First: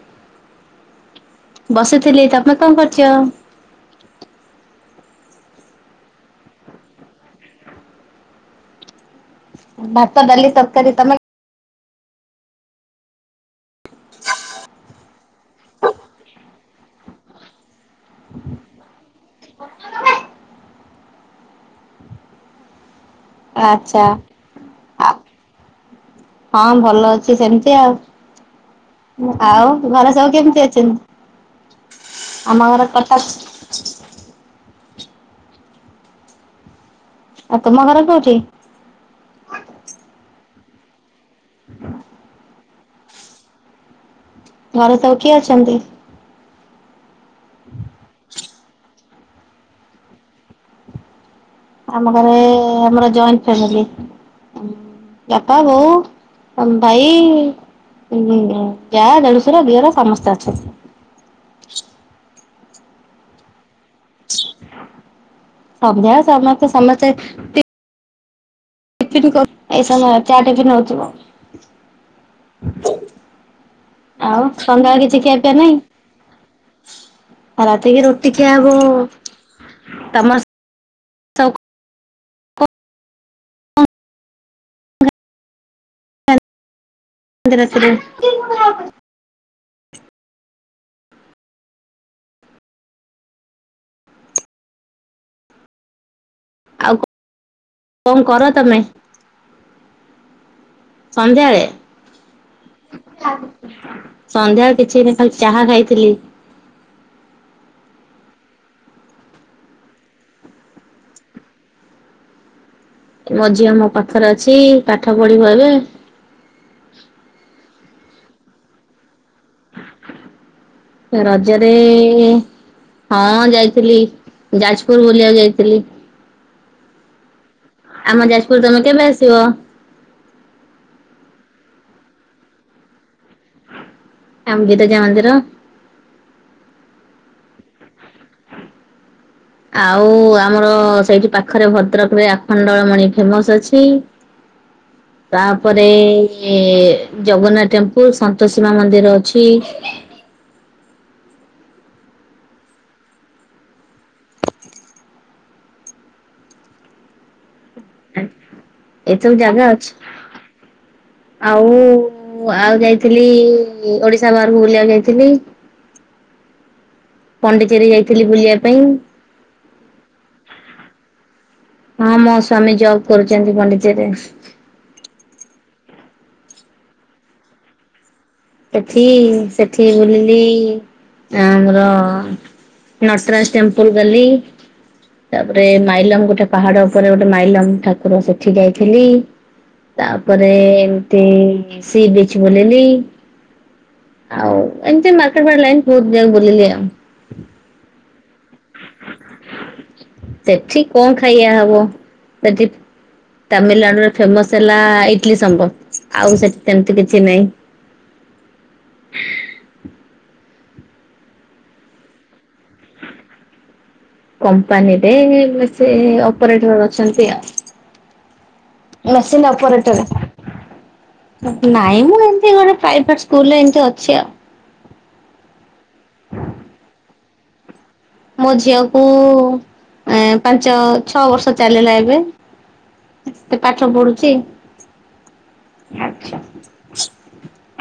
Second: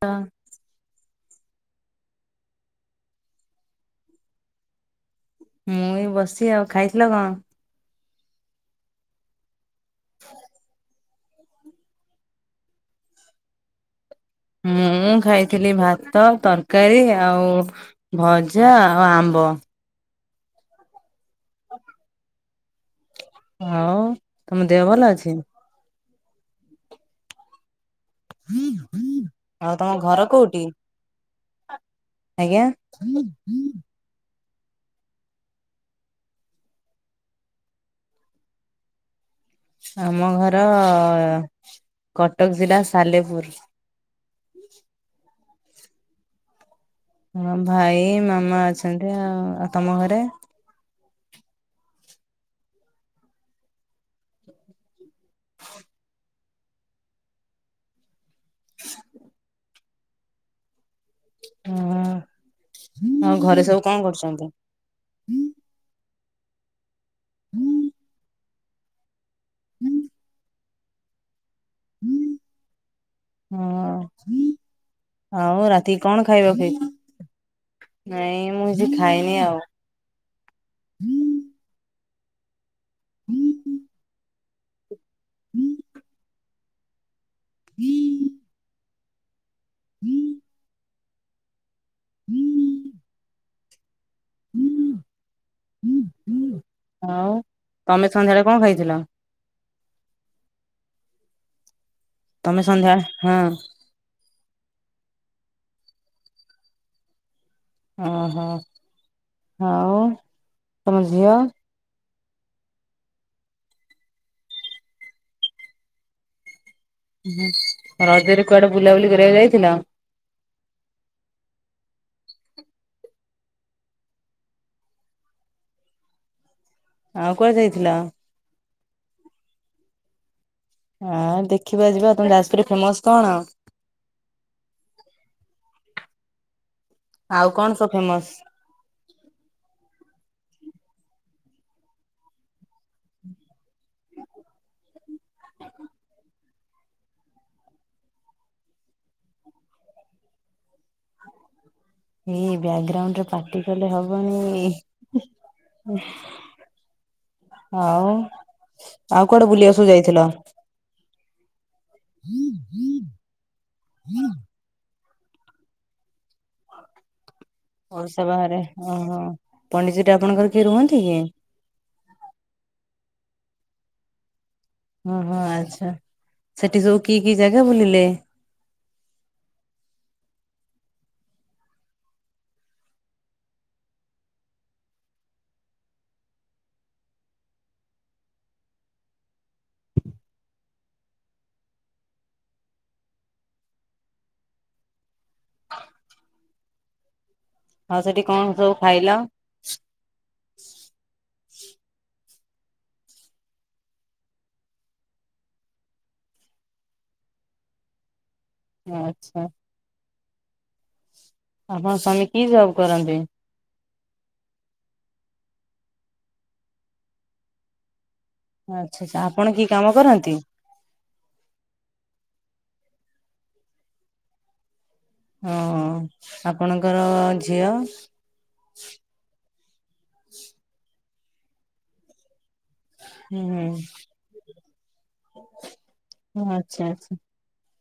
କଣ? ବସିଥିଲି ତମେ କଣ କରୁଛ? ମୁଏଇ ବସି ଆଉ ଖାଇଥିଲ କଣ? ଭାତଡାଲି ତରକାରୀ ତମେ? ହଁ ମୁଁ ଖାଇଥିଲି ଭାତ ତରକାରୀ ଆଉ ଭଜା ଆଉ ଆମ୍ବ ମ୍ବ। ଆଚ୍ଛା ହଉ ଦେହ ଭଲ ଆ ଅଛି? ହଁ ଭଲ ଅଛି ସେମିତି ଆଉ। ତମ ଆଉ ଘରେ ଘର ସବୁ କୋଉଠି? କେମିତି ଅଛନ୍ତି? ଆମ ଆଜ୍ଞା? ଘର କଟକ ଆ ତୁ ମ ଘର କୋଉଠି? ଆମ ଘର କଟକ ଜିଲ୍ଲା ସାଲେପୁର। ଘରେ ସବୁ କିଏ ଅଛନ୍ତି? ହଁ ଭାଇ ମାମା ଅଛନ୍ତି ଆଉଉ ତମ ଘରେ? ଆମ ଘରେ ଆମର ଜଏଣ୍ଟ ଫ୍ୟାମିଲି ବାପା ବୋଉ ଭାଇ ଯା ଦେଢଶୁର ଦିଅର ସମସ୍ତେ ଅଛନ୍ତି। ହଁ ଆଉ ଘରେ ସବୁ କଣ କରୁଛନ୍ତି? ସନ୍ଧ୍ୟାବେଳେ ସମସ୍ତେ ସମତେ ହୁଁ। ଟିଫିନ୍ କର-ଏଇ ସମୟ ଚା ଟିଫିନ୍ ହଉଥିବ। ହୁଁ। ଆଉ ସନ୍ଧ୍ୟାବେଳେ କିଛି ହଁ ଖିଆପିଆ ଆଉ ନାହିଁ? ରାତି କି କଣ ଖାଇବାକୁ ହେଇ ରାତିକି ରୁଟି ଖିଆହବ ଆଉ। ତମର୍ ସବ୍ ହୁଁ ହୁଁ। ହୁଁ। ଖାଆନ୍ତି ରାତିରେ। ହୁଁ। ହୁଁ ହୁଁ ହୁଁ ଆଉ ତମେ କର ସନ୍ଧ୍ୟାବେଳେ କଣ ତମେ ଖାଇଥିଲ? ସନ୍ଧ୍ୟାବେଳେ? ତମେ ସନ୍ଧ୍ୟାବେଳେ ହଁ ସନ୍ଧ୍ୟାବେଳେ କିଛି ନାଇ ଖାଲି ଚାହା ଖାଇଥିଲି। ଓହୋ ଆଉ ତମ ଝିଅ? ମୋ ଝିଅ ମୋ ପାଖରେ ଅଛି। ପାଠ ପଢିବ ଏବେ ରଜରେ କୁଆଡେ ବୁଲାବୁଲି କରିବାକୁ ଯାଇଥିଲ? ରଜରେ ହଁ ଯାଇଥିଲି ଯାଜପୁର ବୁଲିବାକୁ ଯାଇଥିଲି। ଆଉ କୁଆଡେ ଯାଇଥିଲ? ଆମ ଯାଜପୁର ତମେ କେବେ ଆସିବ? ହଁ ଦେଖିବା ଯିବା। ତମ ଯାଜପୁରରେ ଫେମସ କଣ? ଆମ ବିରଜା ମନ୍ଦିର। ଆଉ କଣ ସବୁ ଫେମସ? ଆଉ ଆ ଆମର ସେଇଠି ପାଖରେ ଭଦ୍ରକ ରେ ଆଖଣ୍ଡଳମଣି ଫେମସ ଅଛି ହୁଁ। ତାପରେ ଜଗନ୍ନାଥ ଟେମ୍ପୁଲ ସନ୍ତୋଷୀ ମା ମନ୍ଦିର ଅଛି ହ [unintelligible] ଏଇ ବ୍ୟାକଗ୍ରାଉଣ୍ଡରେ ପାଟି କଲେ ହବନି ହଉ ଆଉ ଏସବୁ କୁଆଡେ ଜାଗା ବୁଲିବାକୁ ଅଛି। ସବୁ ଯାଇଥିଲ? ଆଉ ଆଉ ଯାଇଥିଲି ଓଡିଶା ବାହାରକୁ ବୁଲିବାକୁ ଯାଇଥିଲି। ହ [unintelligible] ପଣ୍ଡିଚେରୀ ଯାଇଥିଲି ଓଡ଼ିଷା ବୁଲିବା ବାହାରେ ପାଇଁ ଓହୋ ପଣ୍ଡିଚେରୀରେ ଆପଣଙ୍କର କିଏ ରୁହନ୍ତି କି? ହଁ ମୋ ସ୍ଵାମୀ ଜବ କରୁଛନ୍ତି ପଣ୍ଡିଚେରୀରେ। ଓହୋ ଆଚ୍ଛା ସେଠି ସବୁ କି କି ଜାଗା ବୁଲିଲେ? ସେଠି ସେଠି ବୁଲିଲି ଆମର ନଟରାଜ ଟେମ୍ପଲ ଗଲି ତାପରେ ମାଇଲମ ଗୋଟେ ପାହାଡ ଉପରେ ଗୋଟେ ମାଇଲମ ଠାକୁର ସେଠି ଯାଇଥିଲି। ତାପରେ ଏମତି ସି ବିଚ ବୁଲିଲି। ଆଉ ଏମିତି ମାର୍କେଟ ଫାର୍କେଟ ଲାଇନ୍ ବହୁତ ଜାଗା ବୁଲିଲି ଆଉ। ଆଉ ସେଠି କଣ ସବୁ ଖାଇଲ? ସେଠି କଣ ଖାଇବା ହବ ଯଦି ତାମିଲନାଡୁରେ ଫେମସ ହେଲା ଇଡଲି ସମ୍ବର ଆଉ ସେଠି ସେମତି କିଛି ନାହିଁ? ଆଚ୍ଛା। ଆପଣଙ୍କ ସ୍ୱାମୀ କି ଜବ କରନ୍ତି? କମ୍ପାନୀରେ ବ ସେ ଅପରେଟର ଅଛନ୍ତି ଆଉ। ଆଚ୍ଛା ଆଚ୍ଛା ଆପଣ ମେସିନ କି କାମ ଅପରେଟର କରନ୍ତି? ନାଇଁ ମ ଏମତି ଗୋଟେ ପ୍ରାଇଭେଟ ସ୍କୁଲ ଏମତି ଅଛି ଆଉ। ହଁ ଆପଣଙ୍କର ଝିଅ? ମୋ ଝିଅ କୁ ଏ ପାଞ୍ଚ ଛଅ ବର୍ଷ ଚାଲିଲା ଏବେ। ସେ ପାଠ ପଢୁଛି। ଆଚ୍ଛା ହୁଁ ଆଚ୍ଛା ଆଛା।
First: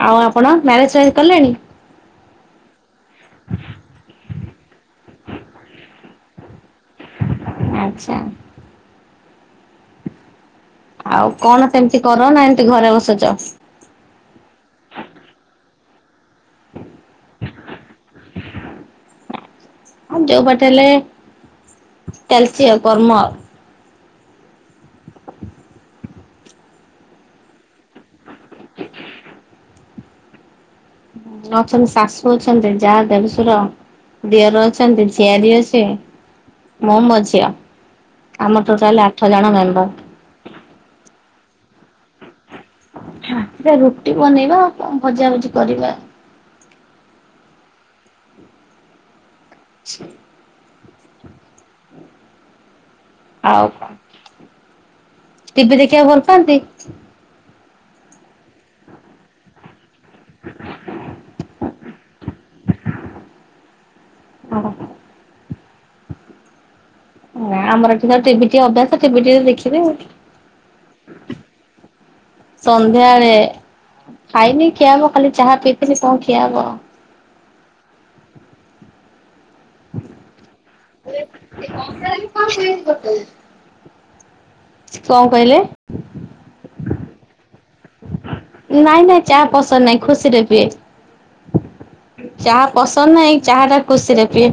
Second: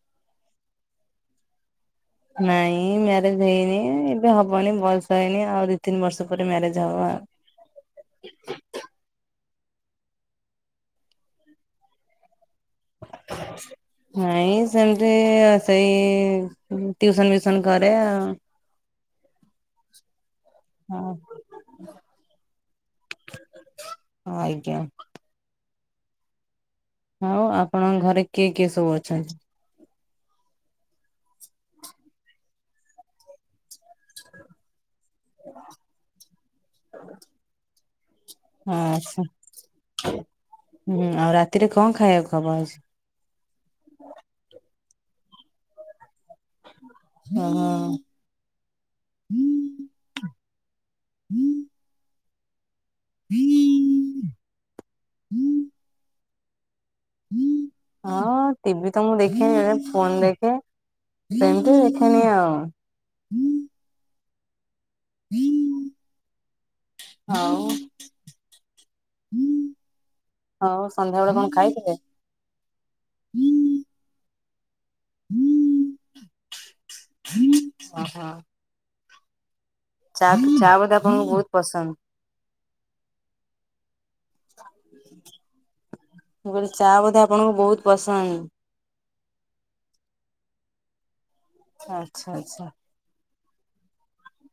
ଆଉ ଆପଣ ମ୍ୟାରେଜ ଫ୍ୟାରେଜ୍ କଲେଣି? ନାଇଁ ମ୍ୟାରେଜ ହେଇନି ଏବେ ହବନି ବୟସ୍ ହେଇନି ଆଉ ଦୁଇ ତିନି ବର୍ଷ ପରେ ମ୍ୟାରେଜ ହବ ଆଉ। ଆଚ୍ଛା ଆଉ କଣ ସେମତି କର ନା ଏମତି ଘରେ ବସିଚ? [inaudible] ନାଇଁ ସେମିତି ସେଇ ଟ୍ୟୁସନ ଫସନ କରେ ଆଉ। ଆଉ ଯୋଉ ବାଟେ ହେଲେ ହଁ ଚାଲିଛି ଆଉ କର୍ମ। ଆଜ୍ଞା। ଆଉ ଆପଣଙ୍କ ଘରେ କିଏ କିଏ ସବୁ ଅଛନ୍ତି? ଅଛନ୍ତି ଶାଶୁ ଅଛନ୍ତି, ଯା, ଦେଡୁଶର, ଦିଅର ଅ ଅଛନ୍ତି ଝିଆରି ଅଛି, ମୁଁ ମୋ ଝିଅ। ଆମ ଟୋଟାଲି ଆଚ୍ଛା। ଆଠ ଜଣ ମେମ୍ବର। ହୁଁ ଆଉ ରାତିରେ କଣ ଖାଇବାକୁ ହବ ଆ ହ ରାତିରେ ରୁଟି ବନେଇବା ଆଉ କଣ ଭଜାଭଜି କରିବା। ହଁ ହ। [inaudible] ହୁଁ [unintelligible] ଆଉ କଣ, ଟିଭି ଦେଖିବାକୁ ଭଲ ପାଆନ୍ତି? ହଁ ଟିଭି ତ ମୁଁ ଦେଖେ ଏ ଫୋନ୍ ଦେଖେ ସେମିତି ଦେଖେନି ଆଉ। ହଁ ହଁ ଆମର ଏଠି ଖାଲି ଟିଭି ଟିଏ ଅଭ୍ୟାସ ଟିଭିଟିଏ ଦେଖିବେ। ହଉ ସନ୍ଧ୍ୟାବେଳେ କଣ ଖାଇଥିଲେ? ସନ୍ଧ୍ୟାବଳେ ଓହୋ ଖାଇନି ଖିଆ ହବ ଖାଲି ଚାହା ପିଇଥିଲି, କଣ ଖିଆ ହବ। ଓ ହୋ। ଚା ଚା ବୋଧେ ଆପଣଙ୍କୁ ବହୁତ ପସନ୍ଦ। କଣ କହିଲେ? ମୁଁ କହିଲି ଚା ବୋଧେ ଆପଣଙ୍କୁ ବହୁତ ପସନ୍ଦ। ନାଇଁ ନାଇଁ ଚାହା ପସନ୍ଦ ନାହିଁ। ଖୁସିରେ ପିଏ, ଆଚ୍ଛା ଚା ଆଚ୍ଛା ପସନ୍ଦ ନାହିଁ। ଚାହା ଟା ଖୁସିରେ ପିଏ।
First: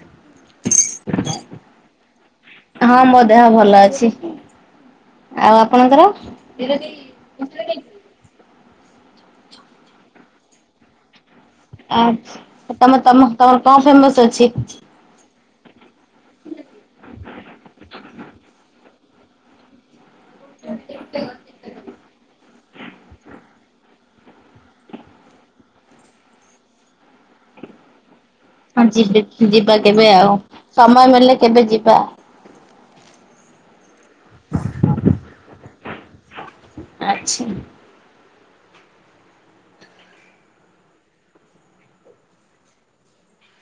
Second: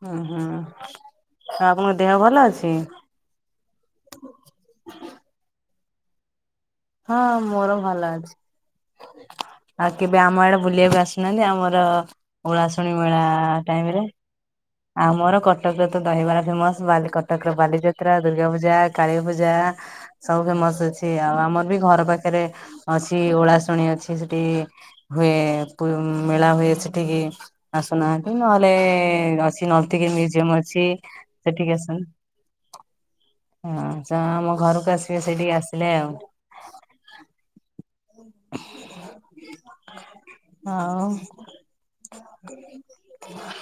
ହ ହୁଁ ହ ଆ ଆପଣଙ୍କ ଦେହ ଭଲ ଅଛି? ହଁ ମୋ ଦେହ ଭଲ ଅଛି ଆଉ ଆପଣଙ୍କର? ହଁ ମୋର ଭଲ ଅଛି। ଆଉ କେବେ ଆମ ଆଡେ ବୁଲିବାକୁ ଆସ ଉନାହାନ୍ତି ଆମର ଆଚ୍ଛା ଉଳାଶୁଣୀ ତମେ ତମ ତମର ମେଳା-ଆ-ଆ-ଆ କଣ ଟାଇମରେ। ଫେମସ ଅଛି? ଆମର କଟକରେ ତ ଦହିବାର ଫେମସ। ବାଲି କଟକର ବାଲିଯାତ୍ରା, ଦୁର୍ଗା ପୂଜା, କାଳୀ ପୂଜା। ସବୁ ଫେମସ ଅଛି। ଆଉ ଆମର ବି ଘର ପାଖରେ ଅଛି ଓଳା ଶୁଣି ଅଛି ସେଠିକି ହୁଏ ମେଳା ହୁଏ ସେଠିକି ଆସୁନା ନହେଲେ [unintelligible] ଯ କେବେ ଆଉ ମ୍ୟୁଜିୟମ ଅଛି ସମୟ ମିଳିଲେ କେବେ ସେଠିକି ଯିବା। ଆସନ୍ତୁ ହଁ ତ ଆମ ଘରକୁ ଆସିବେ ସେଇଠିକି ଆସିଲେ ଆଉ। ଆଚ୍ଛା ହଁ। ହ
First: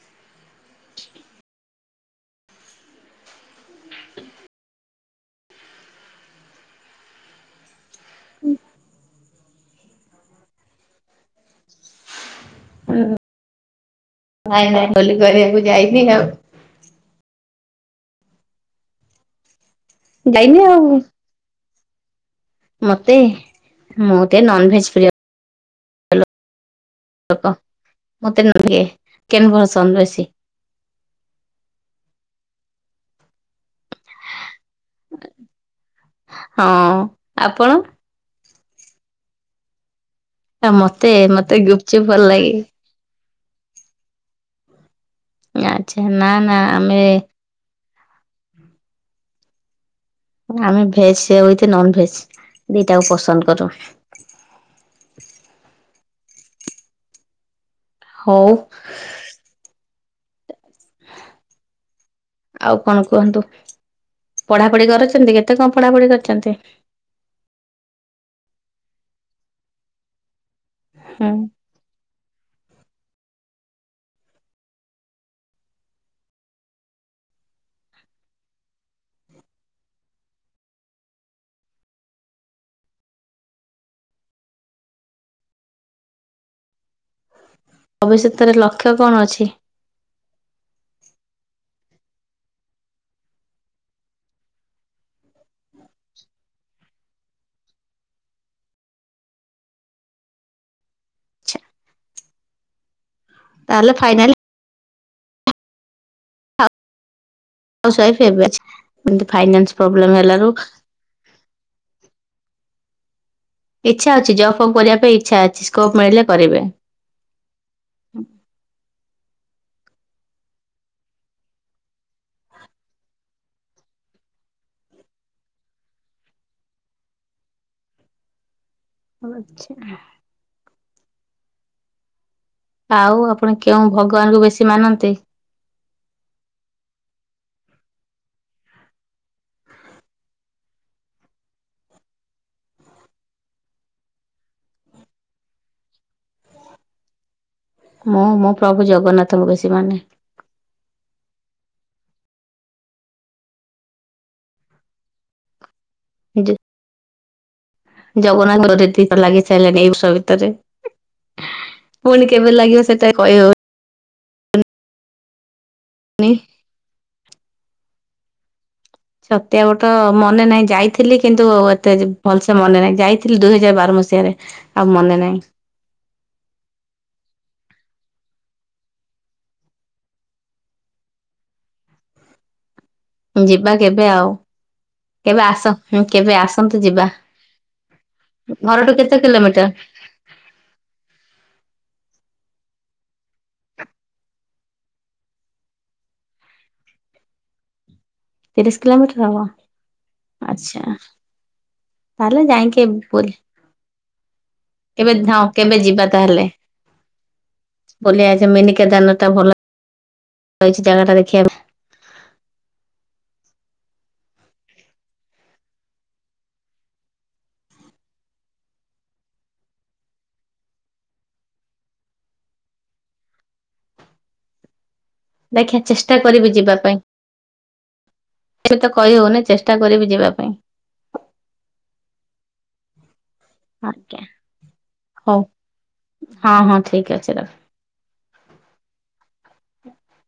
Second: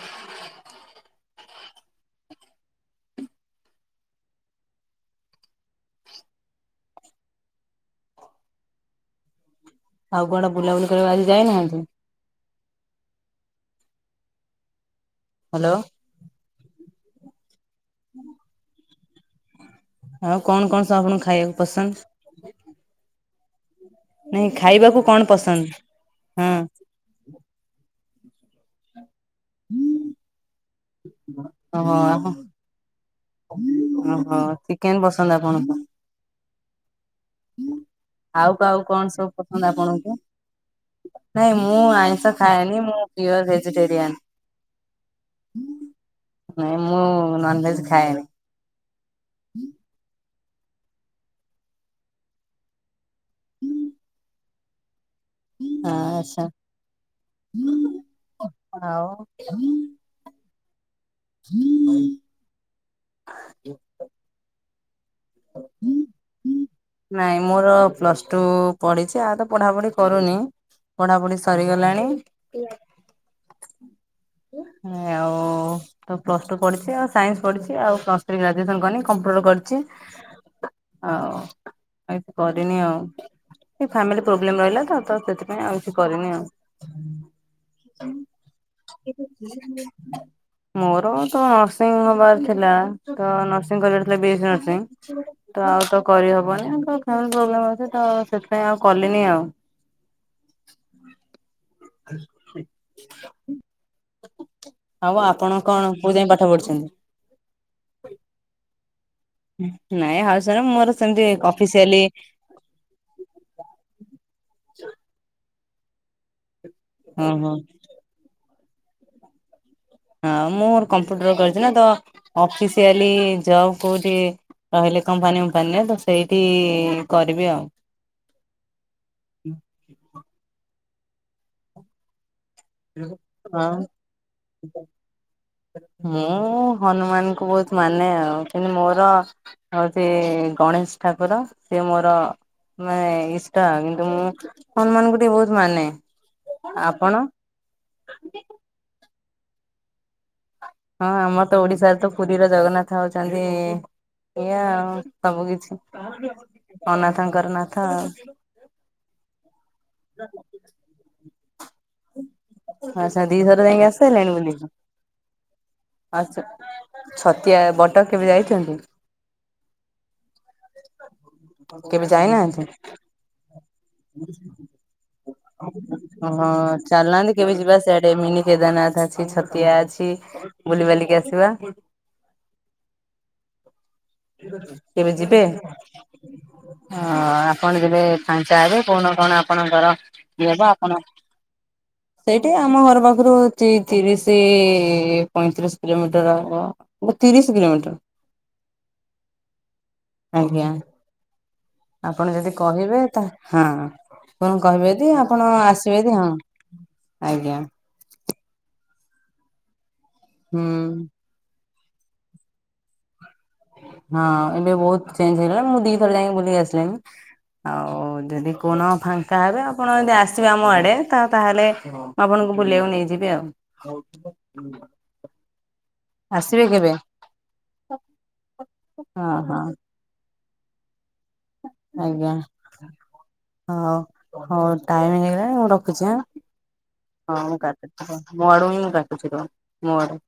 ହୁଁ, ଆଉ କୁଆଡେ ବୁଲାବୁଲି କରିବାକୁ ଆଜି ଯାଇନାହାନ୍ତି? ହଁ ନାଇଁ ନାଇଁ ବୁଲା ବୁଲି କରିବାକୁ ହ୍ୟାଲୋ ଯାଇନି ଆଉ। ଉ ହୁଁ। ଆଉ କଣ କଣ ସବୁ ଆପଣଙ୍କୁ ଖାଇବାକୁ ପସନ୍ଦ? ମତେ, ମୁଁ ଟିକେ ନାଇଁ ନନଭେଜ ଖାଇବାକୁ ପ୍ରିୟ କଣ ପସନ୍ଦ? ହଁ, [inaudible] ବେଶୀ ହଁ, ଓ ହୋ ଠିକ, କେନ୍ ପସନ୍ଦ ଆପଣଙ୍କୁ। ହଁ ଆପଣ ଆଉ ଆଉ କଣ ସବୁ ପସନ୍ଦ ଆପଣଙ୍କୁ? ମତେ ମତେ ନାଇଁ ମୁଁ ଗୁପଚୁପ ଭଲ ଆଇଁଷ ଲାଗେ ଖାଏନି, ମୁଁ ପିଓର ଭେଜିଟେରିଆନ ନା ଛେନା ନା ନାଇଁ ମୁଁ ଆମେ ହୁଁ ଆମେ ଭେଜ ସିଏ ହେଉଛି ନନ ଭେଜ ଦିଟାକୁ ପସନ୍ଦ କରୁ। ହଉ [unintelligible] ଆଉ କଣ କୁହନ୍ତୁ? ପଢାପଢି କରୁଛ [unintelligible] କେତେ କଣ ପଢାପଢି କରିଛନ୍ତି? ନାଇଁ ମୋର ପ୍ଲସ ଟୁ ପଢିଛି ଆଉ ତ ପଢାପଢି କରୁନି ହୁଁ ପଢାପଢି ସରିଗଲାଣି। ଆଉ ତ ପ୍ଲସ ଟୁ ପଢିଛି, ଆଉ ସାଇନ୍ସ ପଢିଛି, ଆଉ ପ୍ଲସ୍ ଥ୍ରୀ ଗ୍ରାଜୁଏସନ କରିନ କମ୍ପ୍ୟୁଟର କରି ଆଉ ଏ କରିନି ଆଉ ଫାମିଲି ପ୍ରୋବ୍ଲେମ ରହିଲା ତ, ସେଥିପାଇଁ ଆଉ କିଛି କରିନି ଆଉ ଭବିଷ୍ୟତରେ ଲକ୍ଷ୍ୟ କଣ ଅଛି? ମୋର ତ ନର୍ସିଂ ହବାର ଥିଲା ତ ନର୍ସିଂ କଲେଜ ଥିଲା ବି ନର୍ସିଂ ତ ଆଉ ତ କରିହବନି। ପ୍ରବ୍ଲେମ୍ ଅଛି ତ, ସେଥିପାଇଁ ଆଉ କଲିନି ଆଉ ଆଛା [unintelligible] ତାହେଲେ ଫାଇନାଲ ହଉ ଆପଣ କଣ କୋଉ ଯାଇ ପାଠ ପଢ଼ିଛନ୍ତି? ହାଉସୱାଇଫ୍ ଏବେ ଏମିତି ଫାଇନାନ୍ସ ପ୍ରୋବ୍ଲେମ ନାଇଁ ଆଉ ହେଲାରୁ ସବୁ ମୋର ସେମତି ଅଫିସିଆଲି ଇଛା ଅଛି, ଜବ୍ ଫବ୍ କରିବା ପାଇଁ ଇଛା ଅଛି, ସ୍କୋପ୍ ମିଳିଲେ କରିବେ। ହଁ ହଁ ହଁ ମୋର କମ୍ପ୍ୟୁଟର କରିଛି ନା, ତ ଅଫିସିଆଲି ଜବ କୋଉଠି? ରହିଲେ କମ୍ପାନୀଫମ୍ପାନୀରେ ତ ସେଇଠି କରିବି ଆଉ ଆଛା। ଆଉ ଆପଣ କେଉଁ ହଁ। ଭଗବାନଙ୍କୁ ବେଶୀ ମାନନ୍ତି? ମୁଁ ହନୁମାନଙ୍କୁ ବ ମାନେ ଉ ମୋର ହଉଛି ଗଣେଶ ଠାକୁର, ସିଏ ମୋର ମେ ଇଷ୍ଟା କିନ୍ତୁ ମୁଁ ହନୁମାନଙ୍କୁ ଟିକେ ବହୁତ ମାନେ, ଆପଣ? ମୁଁ ମୋ ପ୍ରଭୁ ଜଗନ୍ନାଥଙ୍କୁ ବେଶୀ ମାନେ। ହଁ ଆମର ତ ଓଡିଶାରେ ତ ପୁରୀର ଜଗନ୍ନାଥ ହଉଛନ୍ତି ଏଇଆ ଆଉ ସବୁ କିିଛି, ଅନାଥଙ୍କର ନା ଜଗନ୍ନାଥ [unintelligible] ପୁଣି କେବେ ଲାଗିବ [unintelligible] ସେଟା ହେଲାଣି କହିହବନି। ବୁ ଆ, ଛତିଆ ବଟ କେବେ ଯାଇଛନ୍ତି? ଛତିଆ ବଟ ମନେ ନାହିଁ ଯାଇଥିଲି କିନ୍ତୁ ଏତେ ଭଲସେ ମନେ ନାହିଁ, ଯାଇଥିଲି ଦୁହଜାର ହଁ ଚାଲୁ ନାହାନ୍ତି କେବେ ଯିବା ସେ ମିନି କେଦାରନାଥ ଅଛି, ଛତିଆ ଅଛି, ବୁଲିିବାଲିକି ଆସିବା। [inaudible] ଯିବା କେବେ ଆଉ। କେବେ ଯିବେ, ଆସ କେବେ ଆସନ୍ତୁ ହ ଯିବା ଆପଣ ଗଲେ କଣ ଖାଇବେ? ଘରଠୁ କଣ କେତେ କଣ କିଲୋମିଟର ଆପଣଙ୍କର ଏବ ଆପଣ ସେଇଠି ଆମ ଘର ପାଖରୁ ହଉଛି ତିରିଶ ପଇଁତିରିଶ, କିଲୋମିଟର ତିରିଶ [unintelligible] ତିରିଶ କିଲୋମିଟର ହବ, ଆଜ୍ଞା ଆଛା। ଆପଣ ଯଦି କହିବେ ତା ହଁ- କଣ କହିବେ ଯେ ଆପଣ ଆସିବେ କି, ହଁ ଆଜ୍ଞା ଭଲିଅଛି ମିନିକେଦାରନାଥ ଟା ଭଲ ହୁଁ। ରହିଛି ଜାଗା ଟା ଦେଖିବା ପାଇଁ ହଁ ଏବେ ବହୁତ ଚେଞ୍ଜ ହେଇଗଲାଣି, ମୁଁ ଦିଥର ଯାଇକି ବୁଲିକି ଆସିଲଣିି। ଆଉ-ଉ ଯଦି କୋଉଦିନ ଫାଙ୍କା ହେବେ ଆପଣ ଯଦି ଆସିବେ ଆମ ଆଡେ ତ ତାହେଲେ ଆପଣଙ୍କୁ ମୁଁ ବୁଲେଇବାକୁ ନେଇଯିବି ଆଉ ଦେଖେଁ ଚେଷ୍ଟା କରିବି ଆସିବେ ଯିବା କେବେ? ପାଇଁ [inaudible] ତ କହି ହଁ ହଉନି ହଁ ଚେଷ୍ଟା କରିବି ଯିବା ପାଇଁ। ଆଜ୍ଞା। ହଉ ଆଜ୍ଞା ହଉ ଟାଇମ୍ ହଉ ହେଇଗଲା ମୁଁ ରଖୁଛି ଆଁ ହଁ ହଁ ଠିକ ଅଛି ହଉ ରଖ ମୁଁ କାଟୁଛି ହଉ ମୋ ଆଡୁ ମୁଁ କାଟୁଛି ତ ମୋ ଆଡୁ।